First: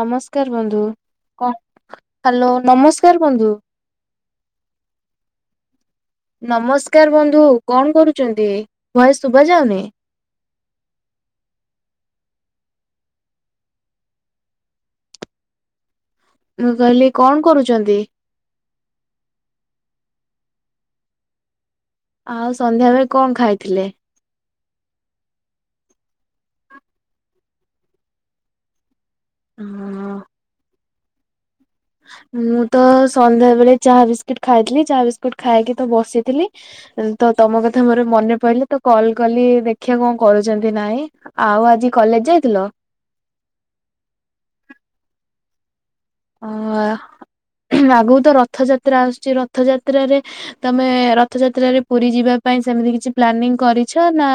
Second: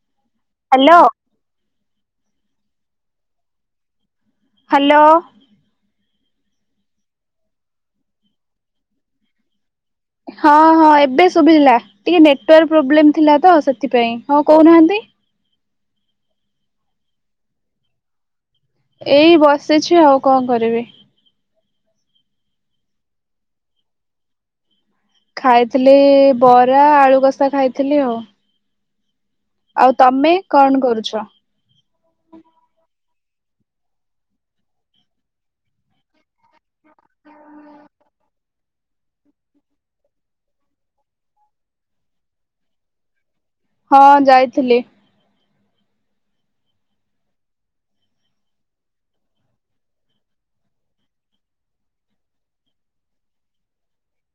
ନମସ୍କାର ବନ୍ଧୁ ହ୍ୟାଲୋ କଣ ହ୍ୟାଲୋ ନମସ୍କାର ବନ୍ଧୁ। ହ୍ୟାଲୋ ନମସ୍କାର ବନ୍ଧୁ କଣ କରୁଛନ୍ତି? ଭଏଶ ଶୁଭା ଯାଉନି ହଁ ହଁ ଏବେ ଶୁଭିିଲା ଟିକେ ନେଟୱାର୍କ ପ୍ରୋବ୍ଲେମ ଥିଲା ତ ସେଥିପାଇଁ ହଁ କହୁନାହାନ୍ତି। ମୁଁ କହିଲି କଣ କରୁଛନ୍ତି? ଏଇ ବସିଛି ଆଉ କଣ କରିବି। ଆଉ ସନ୍ଧ୍ୟାବେଳେ କଣ ଖାଇଥିଲେ? ଖାଇଥିଲେ ବରା ଆଳୁକଷା ଖାଇଥିଲି ଆଉ। ଆଉ ହଁ ତମେ କଣ କରୁଛ? ମୁଁ ତ ସନ୍ଧ୍ୟା ବେଳେ ଚାହା ବିସ୍କୁିଟ ଖାଇଥିଲି। ଚାହା ବିସ୍କୁିଟ ଖାଇକି ତ ବସିଥିଲି। ତ ତମ କଥା ମୋର ମନେ ପଡିଲେ ତୁ କଲ କଲି ଦେଖିବା କଣ କରୁଛନ୍ତି। ନାଇଁ ଆଉ ଆଜି କଲେଜ ଯାଇଥିଲ? ହଁ ଯାଇଥିଲି। ଅ ଆଗକୁ ତ ରଥଯାତ୍ରା ଆସୁଛି। ରଥଯାତ୍ରାରେ ତମେ ରଥଯାତ୍ରାରେ ପୁରୀ ଯିବା ପାଇଁ ସେମିତି କିଛି ପ୍ଲାନିଂ କରିଛ ନା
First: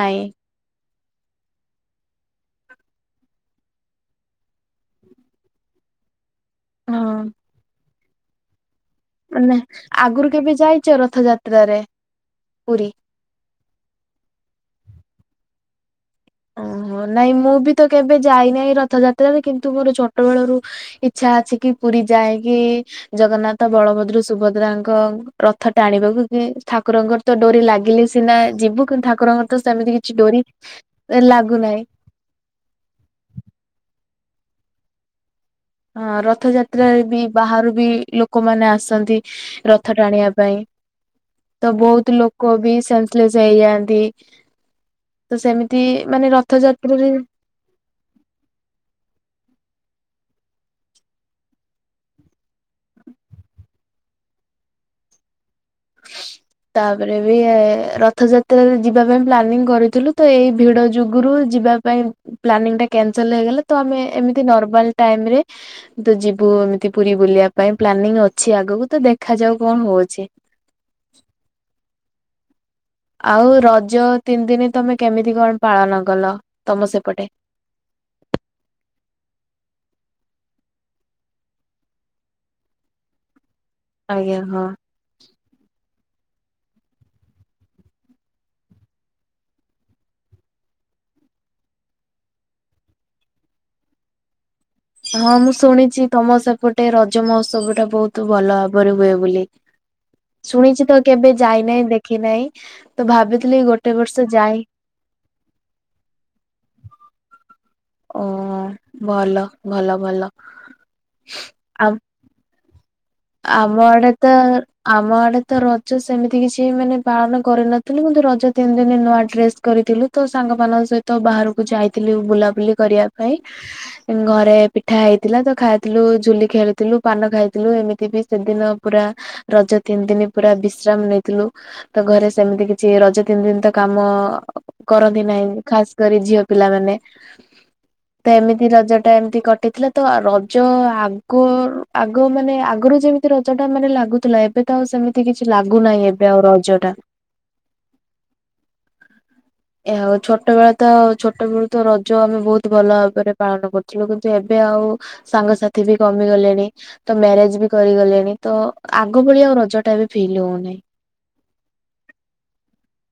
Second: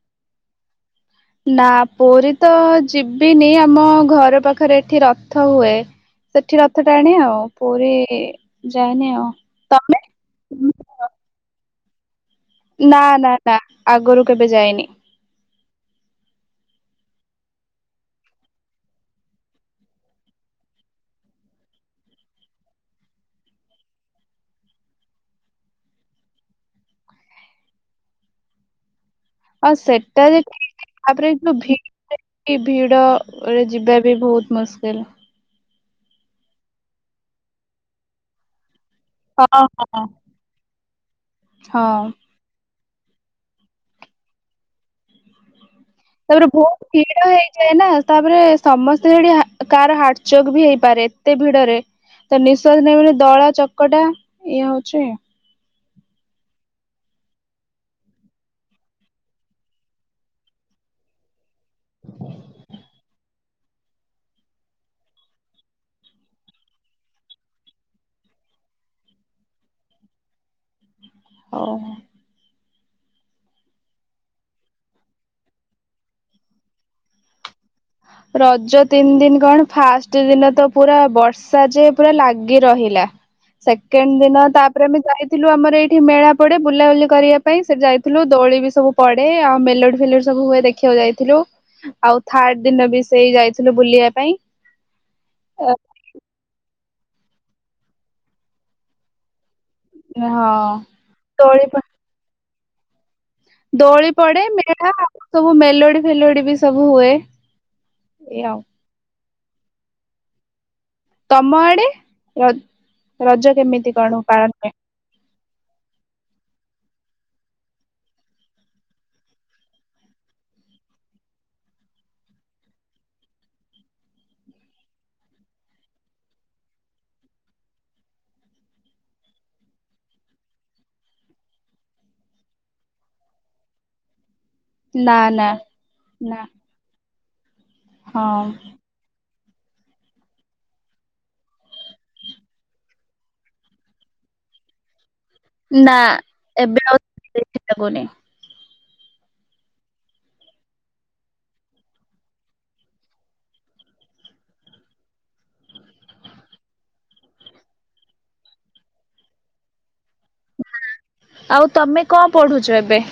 ନାଇଁ। ନା ପୁରୀ ତ ଯିବିନି ଆମ ଘର ପାଖରେ ଏଠି ରଥ ହୁଏ। ସେଠି ରଥ ହଁ ଟାଣେ ଆଉ ପୁରୀ ଯାଏନି ଆଉ। ତମେ ଆଗରୁ କେବେ ଯାଇଛ ରଥଯାତ୍ରାରେ। ପୁରୀ? ନା ନା ନା ଆଗରୁ କେବେ ଯାଇନି ଓହୋ ନାଇଁ ମୁଁ ବି ତ କେବେ ଯାଇନାହିଁ। ରଥଯାତ୍ରାରେ କିନ୍ତୁ ମୋର ଛୋଟବେେଳରୁ ଇଛା ଅଛି କି ପୁରୀ ଯାଏକି। ଜଗନ୍ନାଥ, ବଳଭଦ୍ର, ସୁଭଦ୍ରାଙ୍କ, ରଥ ଟାଣିବାକୁ କି ଠାକୁରଙ୍କର। ତ ଡୋରି ଲାଗିଲେ ସିନା ଯିବୁ କିନ୍ତୁ ଠାକୁରଙ୍କର ତ ଆଉ ସେମିତି କିଛି ସେଟା ଯେ ଡୋରି। ଠିକ୍ ତାପରେ ଯୋଉ ଲାଗୁନାହିଁ। ଭିଡ ଭିଡରେ ଯିବା ବି ବହୁତ ମୁସ୍କିଲ। ହଁ ରଥଯାତ୍ରାରେ ବି ବାହାରୁ ବି ଲୋକମାନେ ଆସନ୍ତି। ହଁ ରଥ ହଁ। ଟାଣିବା ପାଇଁ ତ ହଁ। ବହୁତ ଲୋକ କବି ସେନସ ହେଇଯାଆନ୍ତି ତ ସେମିତି ମାନେ ତାପରେ ବହୁତ ରଥଯାତ୍ରାରେ ଭିଡ ହେଇଛି। ଏନା ତାପରେ ସମସ୍ତେ ସେଠି କାହାର ହାର୍ଟ ଚକ୍ ବି ହେଇପାରେ ଏତେ ଭିଡରେ। ତ ନିଶ୍ୱାସ ନେଇହୋଉନି ଦଳାଚକଟା ଇଏ ହଉଛି। [unintelligible] ତାପରେ ବି ରଥଯାତ୍ରା ରେ ଯିବା ପାଇଁ ପ୍ଲାନିଂ କରିଥିଲୁ ତ ଏଇ ଭିଡ ଯୁଗୁରୁ ଯିବା ପାଇଁ ପ୍ଲାନି ଟା କ୍ୟାନସଲ ହେଇଗଲା ତ ଆମେ ଏମିତି ନର୍ମାଲ ଟାଇମରେ ତ ଯିବୁ ଏମିତି ପୁରୀ ବୁଲିବା ପାଇଁ ପ୍ଲାନିଂ ଅଛି ଆଗକୁ ତ ଦେଖା ଯାଉ କଣ ହଉଛି। [inaudible] ହଉ। ଆଉ ରଜ ତିନି ଦିନ ତମେ କେମିତି କଣ ପାଳନ କଲ ତମ ସେପଟେ? ରଜ ତିନି ଦିନ କଣ, ଫାଷ୍ଟ ଦିନ ତ ପୁରା ବର୍ଷା ଯେ ପୁରା ଲାଗି ରହିଲା। ସେକେଣ୍ଡ ଆଜ୍ଞା ଦିନ ହଁ। ତାପରେ ବି ଯାଇ ଥିଲୁ ଆମର ଏଇଠି ମେଳା ପଡେ, ବୁଲାବୁଲି କରିବା ପାଇଁ ସେଠ ଯାଇଥିଲୁ ଦୋଳି ବି ସବୁ ପଡେ ଆଉ ମେଲୋଡି ଫେଲୋଡି ସବୁ ହୁଏ ଦେଖି ଦେଖିବାକୁ ଯାଇଥିଲୁ ଆଉ ଥାର୍ଡ ଦିନ ବି ସେଇ ଯାଇଥିଲୁ ବୁଲିବା ପାଇଁ ହଁ ମୁଁ ଶୁଣିଛି ତମ ସେପଟେ ରଜ ମହୋତ୍ସବ ଟା ବହୁତ ଭଲ ଭାବରେ ହୁଏ ବୋଲି। ହଁ ଶୁଣିଛି ତ କେବେ ଦୋଳି ଯାଇନାହିଁ ଦେଖି ନାହିଁ ତ ଭାବିଥିଲି ଗୋଟେ ଦୋଳି ବର୍ଷ ପଡେ ଯାଏ। ମେଳା ସବୁ ମେଲୋଡି ଫେଲୋଡି ବି ସବୁ ହୁଏ। ଓ ଏ ଆଉ ଭଲ ଭଲ ଭଲ। ତମ ଆଡେ ଆଉ ରଜ ଆମ କେମିତି ଆଡେ କଣ ତ ପାଳନ ହୁଏ? ଆମ ଆଡେ ତ ରଜ ସେମିତି କିଛି ମାନେ ପାଳନ କରିନଥିଲୁ, କିନ୍ତୁ ରଜ ତିନି ଦିନ ନୂଆ ଡ୍ରେସ କରିଥିଲୁ। ତ ସାଙ୍ଗମାନଙ୍କ ସହିତ ବାହାରକୁ ଯାଇଥିଲୁ ବୁଲାବୁଲି କରିବା ପାଇଁ। ଘରେ ପିଠା ହେଇଥିଲା ତ ଖାଇଥିଲୁ ଝୁଲି ଖେଳୁଥିଲୁ ପାନ ଖାଇଥିଲୁ ଏମିତି। ବି ସେଦିନ ପୁରା ରଜ ତିନି ଦିନ ପୁରା ବିଶ୍ରାମ ନେଇଥିଲୁ। ତ ଘରେ ସେମିତି କିଛି ରଜ ତିନି ଦିନ ତ କାମ ନା କରନ୍ତି ନାହିଁ ନା ଖାସ କରି ନା ଝିଅ ପିଲା ମାନେ। ତ ହଁ। ଏମିତି ରଜ ଏମତି କଟିଥିଲା ତ ରଜ ଆଗରୁ ଆଗ ମାନେ ଆଗ ଆଗରୁ ଯେମିତି ରଜ ଟା ମାନେ ଲାଗୁଥିଲା ଏବେ ତ ଆଉ ସେମିତି ଏ କିଛି ନା ଲାଗୁନାହିଁ ଏବେ ଆଉ ରଜ ଏବେ ଟା। ଆଉ କିଛି ଲାଗୁନି ଏହାଉ ଛୋଟବେଳ ତ ଛୋଟବେଳୁ ତ ରଜ ଆମେ ବହୁତ ଭଲ ଭାବରେ ପାଳନ କରୁଥିଲୁ, କିନ୍ତୁ ଏବେ ଆଉ ସାଙ୍ଗସାଥି ବି କମି ଗଲେଣି ତ ମ୍ୟାରେଜ ବି କରିଗଲେଣି ତ ଆଗ ଭଳିଆ ଆଉ ରଜ ଟା ବି ଫିଲ୍ ହଉନାହିଁ। ଆଉ ତମେ କଣ ପଢୁଚ ଏବେ?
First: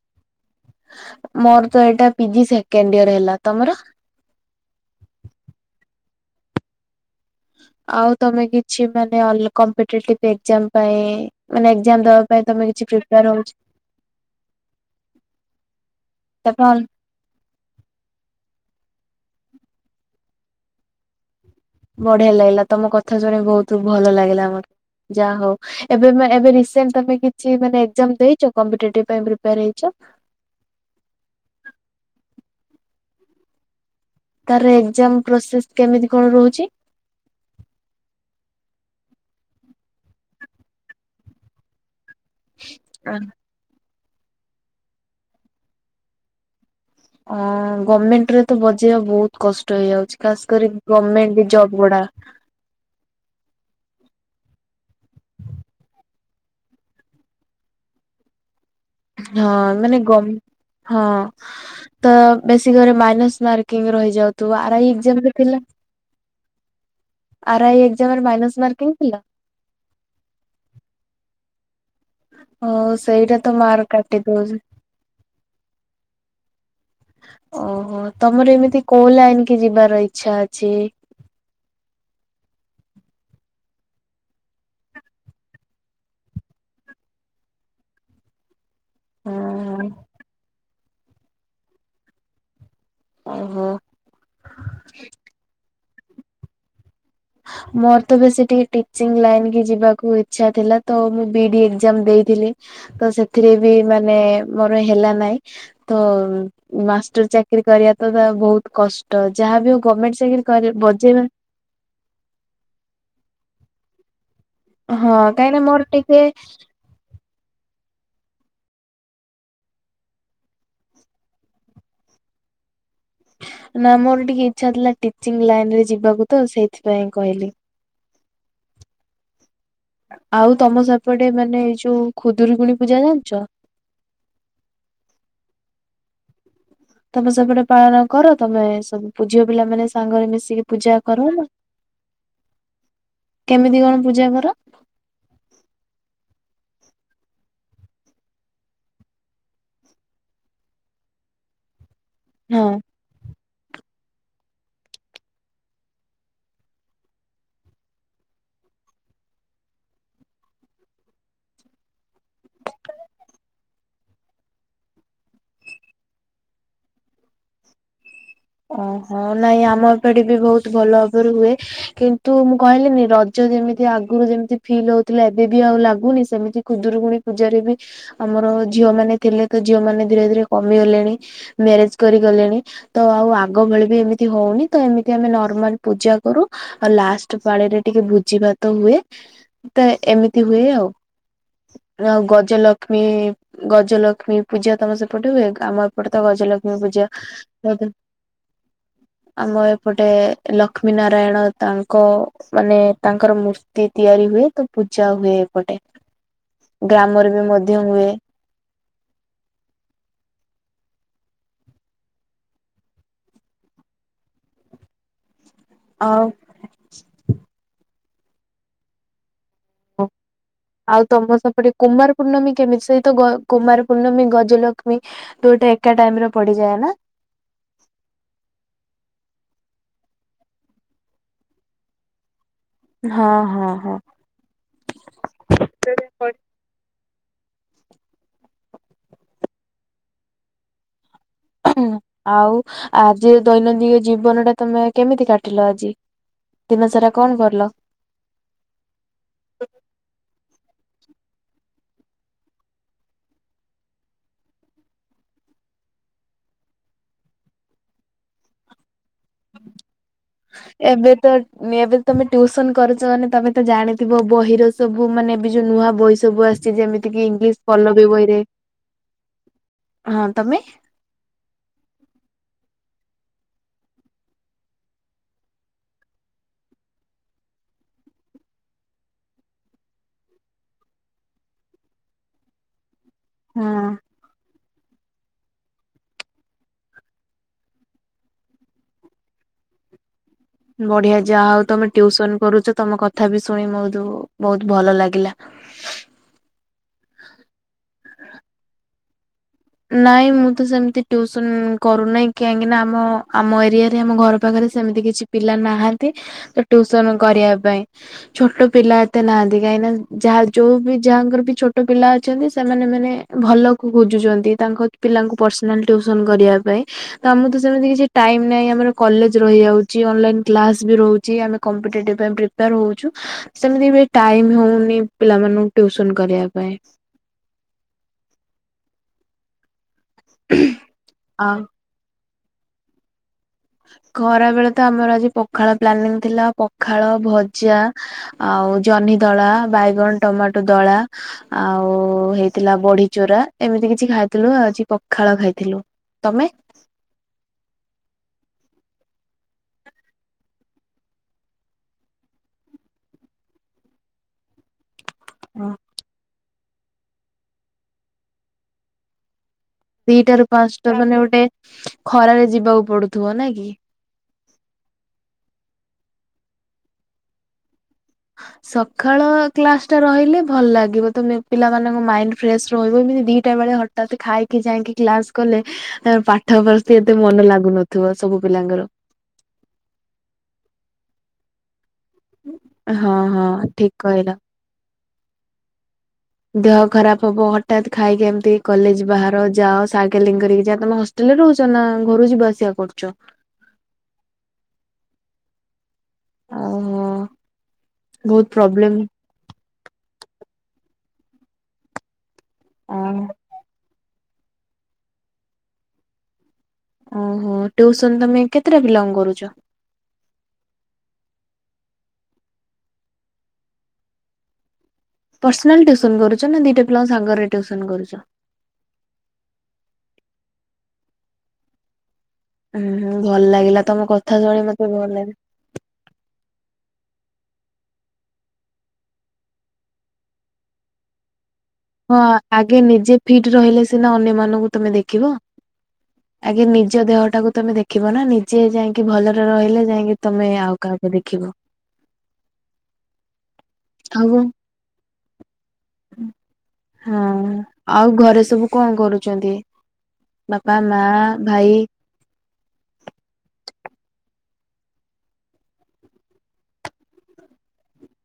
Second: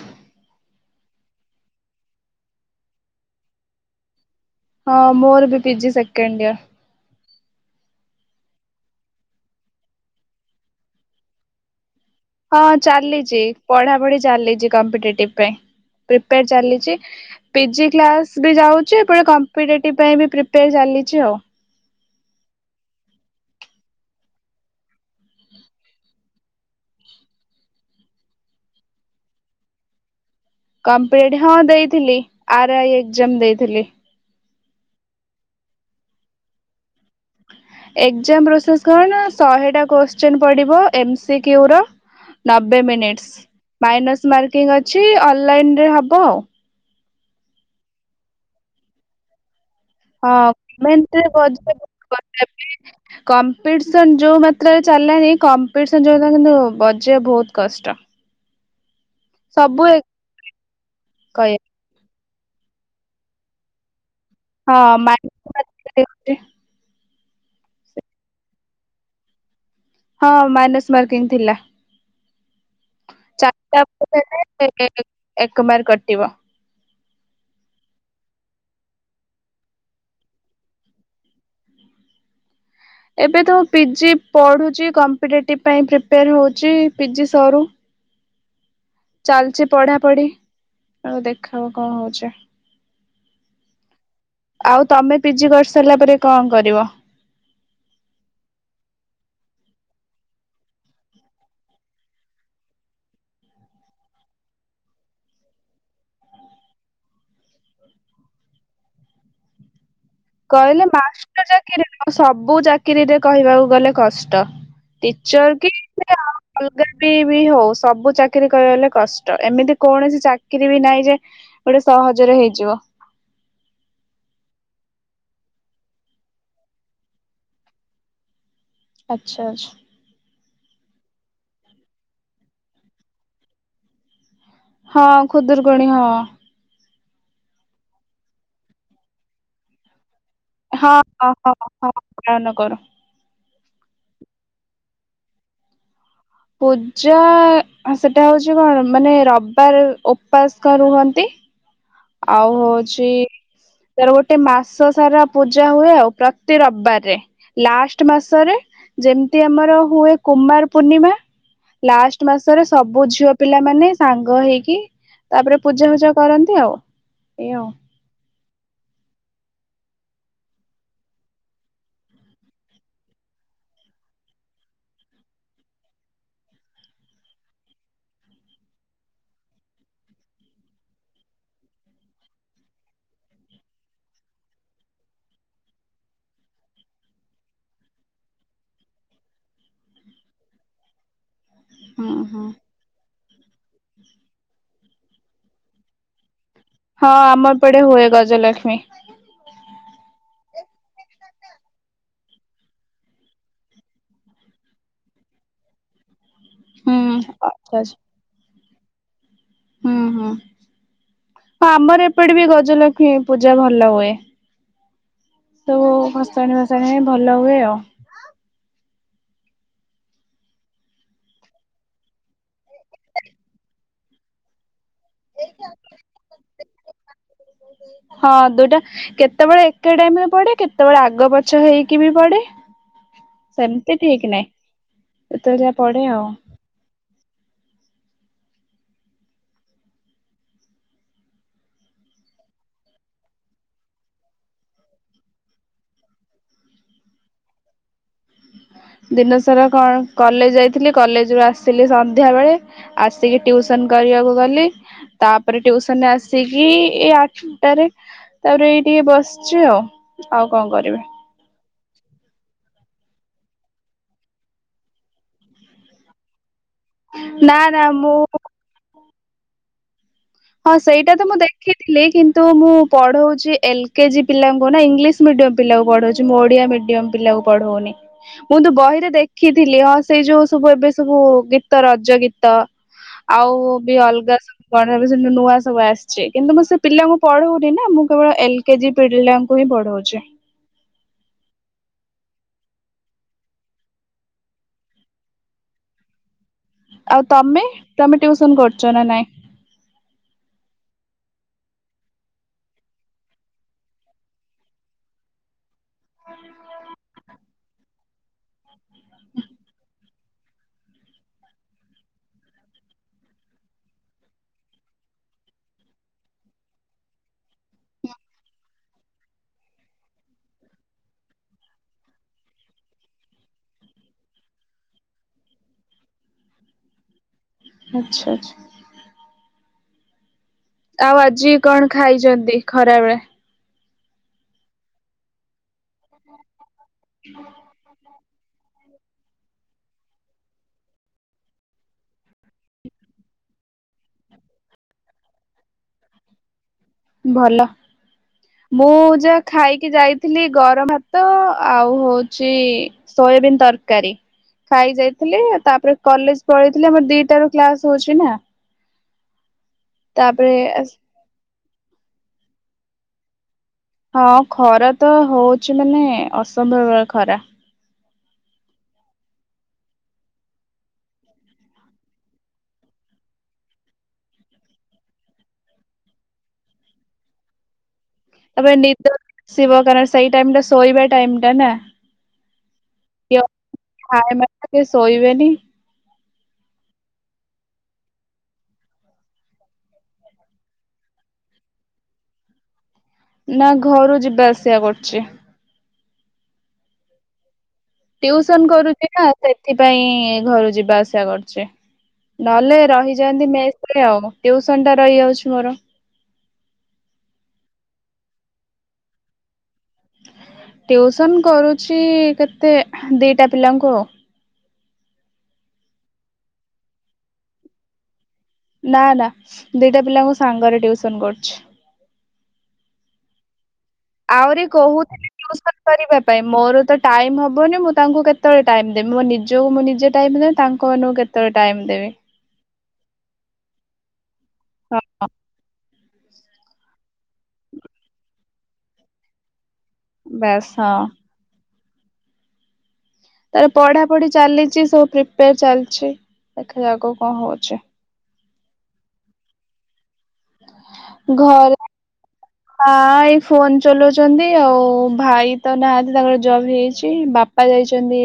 ମୋର ତ ଏଇଟା ପିଜି ସେକେଣ୍ଡ ଇୟର ହେଲା ତମର? ହଁ ମୋର ବି ପିଜି ସେକେଣ୍ଡ ଇୟର। ଆଉ ତମେ କିଛି ମାନେ ଅଲ କମପିଟେଟିଭ ଏକ୍ସ୍ରାମ ପାଇଁ ମାନେ ଏକଯାମ୍ ଦବା ପାଇଁ ତମେ ହଁ କିଛି ପ୍ରିପେୟାର ଚାଲିଚି ହଉଚ ପଢାପଢି ଚାଲିଚି କମ୍ପିଟେଟିଭ ପାଇଁ। ପ୍ରିପେର ତାପରେ ଚାଲିଛି। ପିଜି କ୍ଲାସ ବି ଯାଉଚି, ଏପଟେ କମ୍ପିଟେଟିଭ ପାଇଁ ବି ପ୍ରିପେୟାର ଚାଲିଚି ଆଉ। ବଢିଆ ଲାଗିଲା ତମ କଥା ଶୁଣି ବହୁତ ଭଲ ଲାଗିଲା, ଆମର ଯାହା ହଉ। ଏବେ ଏବେ ରିସେଣ୍ଟେ ତମେ କିଛି ମାନେ ଏକଜାମ୍ ଦେଇଚ କମ୍ପିଟେଟିଭି ପାଇଁ ପ୍ରିପେର ହେଇଚ? କମ୍ପଟେଟିଭ ହଁ ଦେଇଥିଲି ଆର ଆଇ ଏକଜାମ ଦେଇଥିଲି। ତାର ଏକ୍ଜାମ ପ୍ରୋସେସ କେମିତି କଣ ରହୁଚି? ଏକ୍ଜାମ ପ୍ରୋସେସ୍ କଣ ଶହେଟା କୋଶ୍ଚନ୍ ପଡ଼ିବ ଏମ ସି କ୍ୟୁ ର। ନବେ ଅ ମିନିଟ୍ସ୍ ମାଇନସ୍ ମାର୍କିଂ ଅଛି ଅନଲାଇନରେ ହବ ଆଉ। ଅହୋ ଗମେଣ୍ଟ ରେ ତ ବଜେଇବା ବହୁତ କଷ୍ଟ ହେଇଯାଉଚି। ହଁ ଗମେଣ୍ଟରେ ବଜେଇବା [unintelligible] କମ୍ପିଟିସନ ଯୋଉ ମାତ୍ରାରେ ଚାଲିଲାନି କମ୍ପିଟିସନ ଯୋଉମନେ କିନ୍ତୁ ବଜେଇବା ବହୁତ କଷ୍ଟ। ହଁ ସବୁ ଏ ମାନେ ଗମ ହଁ। କହେ ତ ବେଶୀ ଘରେ, ମାଇନସ୍ ମାର୍କିଙ୍ଗ ରହିଯାଉଥିବ। ଆର ଆଇ ହଁ ଏକଜାମ୍ ଥିଲା। ମାଇନସ ଆର ଆଇ ଏକଜାମରେ ମାଇନସ୍ ମାର୍କିଂ ଥିଲା? ହଁ, ମାଇନସ୍ ମାର୍କିଂ ଥିଲା। ହଁ ସେଇଟା ତ ଚାରିଟା ମାର୍କ କାଟି ଦଉଚନ୍ତି। ହେଲେ ଏକ ମାର୍କ କଟିବ। ଓହୋ। ତମର ଏମିତି କୋଉ ଲାଇନ କି ଯିବାର ଇଚ୍ଛା ଅଛି? ଏବେ ତ ପିଜି ପଢ଼ୁଚି କମ୍ପିଟେଟିଭ୍ ପାଇଁ ପ୍ରିପେୟାର ହଉଚି। ପିଜି ସରୁ। ଚାଲିଚ ହଁ ପଢା ପଢି। ଆଉ ଦେଖା ହବ କଣ ହଉଚି। ଓହୋ। ଆଉ ତମେ, ପିଜି କରିସାରିଲା ପରେ କଣ କରିବ? ମୋର ତ, ବେଶୀ ଟିକେ ଟିଚିଂ ଲାଇନ କି ଯିବାକୁ ଇଛା ଥିଲା। ତ ମୁଁ ବି ଡି ଏକଜାମ ଦେଇଥିଲି। ତ ସେଥିରେ ବି, ମାନେ ମୋର ହେଲା ନାଇଁ। ତ ମାଷ୍ଟର ଚାକିରୀ କରିବା ତ ତା ବହୁତ କଷ୍ଟ। ଯାହାବି ହଉ ଗମେଣ୍ଟ ଚାକିରି କହିଲେ ମାଷ୍ଟର ଚାକିରି ନୁହଁ। ସବୁ ଚାକିରିରେ କହିବାକୁ ଗଲେ କଷ୍ଟ। ହଁ ଟିଚର କାହିଁକି ନା କି ମୋର ଟିକେ ଆଉ ଟି ବି ବି ହଉ, ସବୁ ଚାକିରୀ କରିବଲେ କଷ୍ଟ। ଏମିତି କୌଣସି ଚାକିରୀ ବି ନାହିଁ ଯେ ଗୋଟେ ସହଜରେ ହେଇଯିବ। ନା ମୋର ଟିକେ ଇଚଛା ଥିଲା, ଟିଚିଂ ଲାଇନ ରେ ଯିବାକୁ ତ। ସେଇଥିପାଇଁ କହିଲି। [inaudible] ଆଚ୍ଛା ଆଛ। ଆଉ ତମ ସପଟେ, ମାନେ ଏଇ ଯୋଉ ଖୁଦୁୁରୀକୁୁଣି ପୂଜା ଜାଣିଚ? ହଁ, ଖୁଦୁରକୁଣୀ। ହଁ। ତମେ ସେପଟେ ପାଳନ କର ତମେ ସବୁ ଝିଅ ପିଲା ମାନେ, ସାଙ୍ଗହେଇକି ମିଶିକି ହଁ, ପୂଜା କର ହଁ, ନା? ହଁ, ହଁ ପାଳନ କରୁ। କେମିତି କଣ ପୂଜା କର? ପୂଜା। ସେଟା ହଉଛି କଣ? ମାନେ ରବିବାର ଉପାସ କ ରୁହନ୍ତି। ଆଉ ହଁ ହଉଛି ତାର ଗୋଟେ, ମାସ ସାରା ପୂଜା ହୁଏ ଆଉ। ପ୍ରତି ରବିବାରରେ। ଲାଷ୍ଟ ମାସରେ। ଯେମିତି ଆମର ହୁଏ କୁମାର ପୂର୍ଣ୍ଣିମା ଲାଷ୍ଟ ମାସରେ ସବୁ ଝିଅ ପିଲା ମାନେ, ସାଙ୍ଗ ହେଇକି ତାପରେ ପୂଜା ଫୁଜା କରନ୍ତି ଆଉ। ଏଇ ଆଉ ଓହୋ। ନାଇଁ ଆମ ଏପଠେ ବି, ବହୁତ ଭଲ ଭାବରେ ହୁଏ। କିନ୍ତୁ ମୁଁ କହିଲିିନି, ରଜ ଯେମିତି ଆଗରୁ ଯେମିତି ଫିଲ୍ ହଉଥିଲା। ଏବେ ବି ଆଉ ଲାଗୁନି। ସେମିତି ଖୁଦୁରୁକୁୁଣୀ ପୂଜାରେ ବି, ଆମର ଝିଅ ମାନେ ଥିଲେ। ତ ଝିଅ ମାନେ ଧୀରେ ଧୀରେ କମିଗଲେଣି ମ୍ୟାରେଜ କରି ଗଲେଣି। ତ ଆଉ ଆଗ ଭଳି ବି ଏମିତି ହଉନି। ତ ଏମିତି ଆମେ ନର୍ମାଲ ପୂଜା କରୁ ଆଉ ଲାଷ୍ଟ ପାଣିରେ ଟିକେ ଭୋଜି ଭାତ ହୁଏ। ତ ଏମିତି ହୁଏ ଆଉ। ହୁଁ ଆଉ, ହୁଁ। ଗଜଲ ଲକ୍ଷ୍ମୀ ଗଜଲକ୍ଷ୍ମୀ ପୂଜା ତମ ସେପଟେ ହୁଏ ଆମ ଏପଟେ ତ ଗଜଲକ୍ଷ୍ମୀ ପୂଜା ହଁ। ଆମର ବହୁତ ଏପଡେ ହୁଏ ଗଜଲକ୍ଷ୍ମୀ ଆମ ଏପଟେ ଲକ୍ଷ୍ମୀ ନାରାୟଣ, ତାଙ୍କ ମାନେ ତାଙ୍କର ମୂର୍ତ୍ତି ତିଆରି ହୁଏ। ତ ପୂଜା ହୁଏ ଏପଟେ। ହୁଁ ଗ୍ରାମରେ ବି ଆଚ୍ଛା ମଧ୍ୟ ଆଚ୍ଛା ହୁଏ। ହୁଁ, ହୁଁ। ଆମର ଏପଟେ ବି ଗଜଲକ୍ଷ୍ମୀ ପୂଜା ଭଲ ହୁଏ। ସବୁ ଆଉ ଭସାଣି ଫସାଣି ଭଲ ହୁଏ ଆଉ ହଁ। ଆଉ ତମ ସେପଟେ କୁମାର ପୂର୍ଣ୍ଣମୀ କେମିତି? ସହିତ କୁମାର ପୂର୍ଣ୍ଣମୀ ଗଜଲକ୍ଷ୍ମୀ ଦୁଇଟା ଏକା ଟାଇମରେ ପଡିଯାଏ ନା? ହଁ। ଦୁଇଟା କେତେବେଳେ ଏକେ ଟାଇମରେ ପଢେ। କେତେବେଳେ ଆଗ ପଛ ହେଇକି ବି ପଡେ। ହଁ ହଁ ସେମିତି ହଁ। ଠିକ ନହିଁ। ଯେତେବେଳେଆ ପଡେ ଆଉ ଆଉ ଆଜି ଦୈନନ୍ଦିନ ଜୀବନ ଟା, ତମେ କେମିତି କାଟିଲ ଆଜି ଦିନ ସାରା କଣ କରଲ ଦିନସାରା କଣ କଲେଜ ଯାଇଥିଲି କଲେଜ ରୁ ଆସିଲି ସନ୍ଧ୍ୟା ବେଳେ ଆସିକି ଟ୍ୟୁସନ କରିବାକୁ ଗଲି ତାପରେ ଟ୍ୟୁସନରେ ଆସିକି ଏଇ ଆଠଟାରେ ତାପରେ ଏଇ ଟିକେ ବସ ଛି ଆଉ ଆଉ କଣ କରିବି? ଏବେ ତ ଏବେ ତମେ ଟ୍ୟୁସନ କରୁଛ ମାନେ ତମେ ତ ଜାଣିଥିବ ବହିର ସବୁ ମାନେ ଏବେ ଯୋଉ ନୂଆ ବହିସ ସବୁ ଆସିଛି ଯେମିତି କି ଇଂଲିଶ ନା ନା ପଲ ବି ମୁଁ ବହିରେ ହଁ ତମେ ହଁ ସେଇଟା ତ ମୁଁ ଦେଖିଥିଲି କିନ୍ତୁ ମୁଁ ପଢଉଛି ଏଲ କେଜି ପିଲାଙ୍କୁ ନା ଇଂଲିଶ ମିଡିୟମ୍ ପିଲାକୁ ପଢଉଛି ମୁଁ ଓଡିଆ ମିଡିୟମ ପିଲାକୁ ପଢଉନି ମୁଁ ତୁ ବହିରେ ଦେଖିଥିଲି ହଁ ସେଇ ଯୋଉ ସବୁ ଏବେ ସବୁ ଗୀତ ରଜ ଗୀତ ହଁ ଆଉ ବି ଅଲଗା କଣ ନୂଆ ସବୁ ଆସିଛି କିନ୍ତୁ ମୁଁ ସେ ପିଲାଙ୍କୁ ପଢଉନି ନା ମୁଁ କେବଳ ଏଲ କେ ଜି ପିଲାଙ୍କୁ ହିଁ ପଢଉଛି ବଢିଆ ଯାହା ହଉ ତମେ ଟ୍ୟୁସନ କରୁଛ ତମ କଥା ବି ଶୁଣି ବହୁତ ବହୁତ ଭଲ ଲାଗିଲା ଆଉ ତମେ ତମେ ଟ୍ୟୁଉସନ କରୁଛ ନା ନାଇଁ? ନାଇଁ ମୁଁ ତ ସେମତି ଟ୍ୟୁସନ କରୁନାହିଁ କାହିଁକି ନା ଆମ ଆମ ଏରିଆରେ ଆମ ଘର ପାଖରେ ସେମିତି କିଛି ପିଲା ନାହାନ୍ତି ତ ଟ୍ୟୁସନ କରିବା ପାଇଁ ଛୋଟ ପିଲା ଏତେ ନାହାନ୍ତି କାହିଁକିନା ଯାହା ଯୋଉ ବି ଯାହାଙ୍କର ବି ଛୋଟ ପିଲା ଅଛନ୍ତି ସେମାନେ ମାନେ ଭଲ କୁ ଖୋଜୁଛନ୍ତି ତାଙ୍କ ପିଲାଙ୍କୁ ପର୍ସନାଲ ଟ୍ୟୁସନ କରିବା ପାଇଁ ତ ଆମ ତ ସେମିତି କିଛି ଟାଇମ୍ ନହିଁ ଆମର କଲେଜ ରହିଯାଉଛି ଅନଲାଇନ କ୍ଲାସ ବି ରହୁଛି ଆମେ କମ୍ପିଟେଟିଭ୍ ପାଇଁ ପ୍ରି ପ୍ରିପେୟାର ହଁଉଛୁ ସେମିତି ଵି ଟାଇମ୍ ହଉନି ପିଲାମାନଙ୍କୁ ଟ୍ୟୁସନ କରିବା ପାଇଁ ଆଛା ଆଛା। ଆଉ ଆଜି କଣ ଖାଇଛନ୍ତି ଖରାବେେଳେ? ଖରା ବେଳେ ତ ଆମର ଆଜି ପଖାଳ ପ୍ଲାନିଂ ଥିଲା, ପଖାଳ ଭଜା ଆଉ ଜହ୍ନି ଦଳା ବାଇଗଣ ଟମାଟୋ ଦଳା। ଆଉ ହେଇଥିଲା ବଡି ଚୋରା ଏମିତି କିଛି ଖାଇଥିଲୁ, ଆଜି ପଖାଳ ଖାଇଥିଲୁ। ତମେ? ଭଲ ମୁଁ ଯାହା ଖାଇକି ଯାଇଥିଲି ଗରମ ଭାତ ଆଉ ହଉଚି ସୋୟବିନ୍ ତରକାରୀ, ଖାଇଯାଇ ଉ ତାପରେ କଲେଜ ପଳେଇଥିଲେ ଆମର ଦିଟ ର କ୍ଲାସ ହୋଉଚି ନା। ଦିଟା ର ତାପରେ ପାଞ୍ଚଟା ମାନେ ଗୋଟେ ଖରାରେ ଯିବାକୁ ପଡୁଥିବ କି। ହଁ ଖରା ତ ହଉଛି ମାନେ ଅସମ୍ଭବ ଖରା। ସକାଳ କ୍ଲାସ ଟା ରହିଲେ ଭଲ ଲାଗିବ ତ ପିଲାମାନଙ୍କ ମାଇଣ୍ଡ ଫ୍ରେଶସ୍ ରହିବ ଏମିତି ଦି କେତେବେଳେ ହଠାତ ଖାଇକି ଯାଇକି କ୍ଲାସ କଲେ ପାଠ ପଢି ଏତେ ମନ ଲାଗୁନ [unintelligible] ତାପରେ ନିଦ ଆସିବ କାର ସେଇ ଟାଇ ଟା ଶୋଇବା ଟାଇ ଟା ନା। ହଁ ହଁ ଠିକ କହିଲା। ବେ ଶୋଇବେନି ଦେହ ଖରାପ ହବ ହଠତ୍ ଖାଇକି ଏମିତି କଲେଜ ବାହାର ଯାଅ ସାଇକେଲିଂ କରିକି ଯାଅ ତମ ରହୁଚ ନା ଘରୁ ଯିବା ଆସିବା କରୁଚ? ନା ଘରୁ ଯିବା ଆସିବା କରୁଛି। ଓହୋ। ବହୁତ ଟ୍ୟୁସନ ପ୍ରୋବ୍ଲେମ କରୁଛି ନା ସେଥିପାଇଁ ଘରୁ ଯିବା ଆସିବା କରୁଚି। ନହେଲେ ଓ ରହିଯାନ୍ତି ମେସ୍ ରେ ଆଉ ଟିଉସନ ଟା ରହିଯାଉଛି ମୋର। ଟିଉସନ ତମେ କେତେଟା ବିଲଙ୍ଗ କରୁଚ? ଟିଉସନ୍ କରୁଛି କେତେ ଦୁଇଟା ପିଲାଙ୍କୁ ଆଉ। ପର୍ସନାଲସନ କରୁଚ ନା ଦିଟା ପିଲାଙ୍କ ସାଙ୍ଗରେସନ କରୁଚ? ନା ନା ଦିଟା ପିଲାଙ୍କୁ ସାଙ୍ଗରେ ଟିଉସନ କରୁଛି। ହୁଁ ହୁ ଭଲ ଲାଗିଲା ତମ କ ଆହୁରି କହୁଥିଲେ ଟିୟୁସନ୍ କରିବା ପାଇଁ ମୋର ତ ଟାଇମ ହବନି ମୁଁ ତାଙ୍କୁ କେତେବେଳେ ଟାଇମ ଦେବି, ମୋ ନିଜକୁ ମୁଁ ନିଜେ ଟାଇମ ଦେବି ତାଙ୍କମାନଙ୍କୁ କେ କେତେଳେ ଟାଇମ୍ ଦେବି। ହ ଆଗେ ନିଜେ ଫିଟ ରହିଲେ ସିନା ଅନ୍ୟମାନଙ୍କୁ ତମେ ହଁ ଦେଖିବ। ଆଜ୍ଞେ ନିଜ ଦେହ ଟାକୁ ତମେ ଦେଖିବ ନା ନିଜେ ଯାଇକି ଭଲରେ ରହିଲେ ଯାଇକି ତମେ ବାସ୍ ଆଉ ହଁ କାହାକୁ ଦେଖିବ। ତାର ପଢା ପଢି ଆଉ ଚାଲିଚି ସବୁ ପ୍ରିପ୍ରାର ଚାଲିଚି। ହଁ ଆଉ ଘରେ ସବୁ କଣ କରୁଛନ୍ତି? ବାପା ମା ଭାଇ ହଁ ଏଇ ଫୋନ ଚଲଉଛନ୍ତି, ଆଉ ଭାଇ ତ ନାହାନ୍ତି ତାଙ୍କର ଜବ ହେଇଛି ବା ପା ଯାଇଛନ୍ତି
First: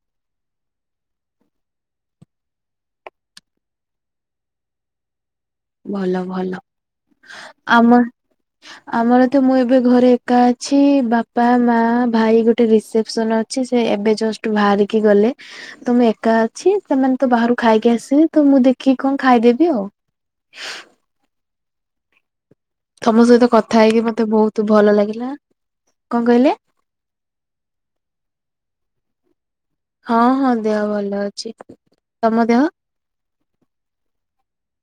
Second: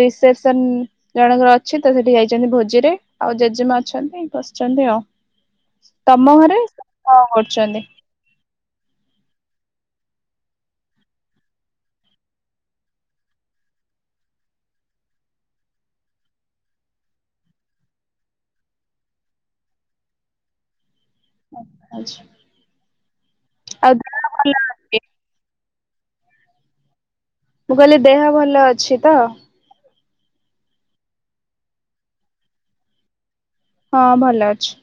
ରିସେପସେନ ଜଣଙ୍କର ଅଛି ତ ସେଠି ଯାଇଛନ୍ତି ଭୋଜିରେ, ଆଉ ଜେଜେମା ଅଛନ୍ତି ବସିଛନ୍ତି ଆଉ। ଭଲ ତମ ଭଲ। ଘରେ କଣ କରୁଛନ୍ତି? ଆମ ଆମର ତ ମୁଁ ଏବେ ଘରେ ଏକା ଅଛି, ବାପା ମା ଭାଇ ଗୋଟେ ରିସେପସନ ଅ ଛି ସେ ଏବେ ଜଷ୍ଟ ବାହାରିକି ଗଲେ। ତମ ଏକା ଅଛି ସେମାନେ ତ ବାହାରୁ ଖାଇକି ଆସିବେ ତ ମୁଁ ଦେଖିକି କଣ ଖାଇଦେବି ଆଉ। ଆଚ୍ଛା। ତମ ସହିତ କଥା ହେଇକି ମତେ ବହୁତ ଭଲ ଲାଗିଲା। କଣ କହିଲେ? ମୁଁ କହିଲି ଦେହ ଭଲ ଅଛି ତ? ହଁ ହଁ ଦେହ ଭଲ ଅଛି। ତମ ଦେହ? ହଁ ଭଲ ଅଛି।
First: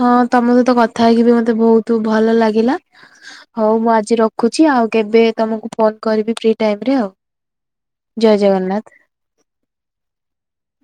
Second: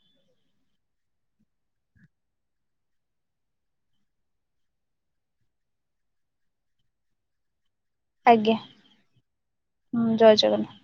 ହଁ ତମ ସହିତ କଥା ହେଇକି ବି ମତେ ବହୁତୁ ଭଲ ଲାଗିଲା। ହଉ ମୁଁ ଆଜି ରଖୁଛି ଆଉ କେବେ ତମକୁ ଫୋନ କରିବି ଫ୍ରି ଟାଇମରେ ଆଉ। ଜୟ ଆଜ୍ଞା ଜଗନ୍ନାଥ। ହୁଁ ଜୟ ଜଗନ୍ନାଥ।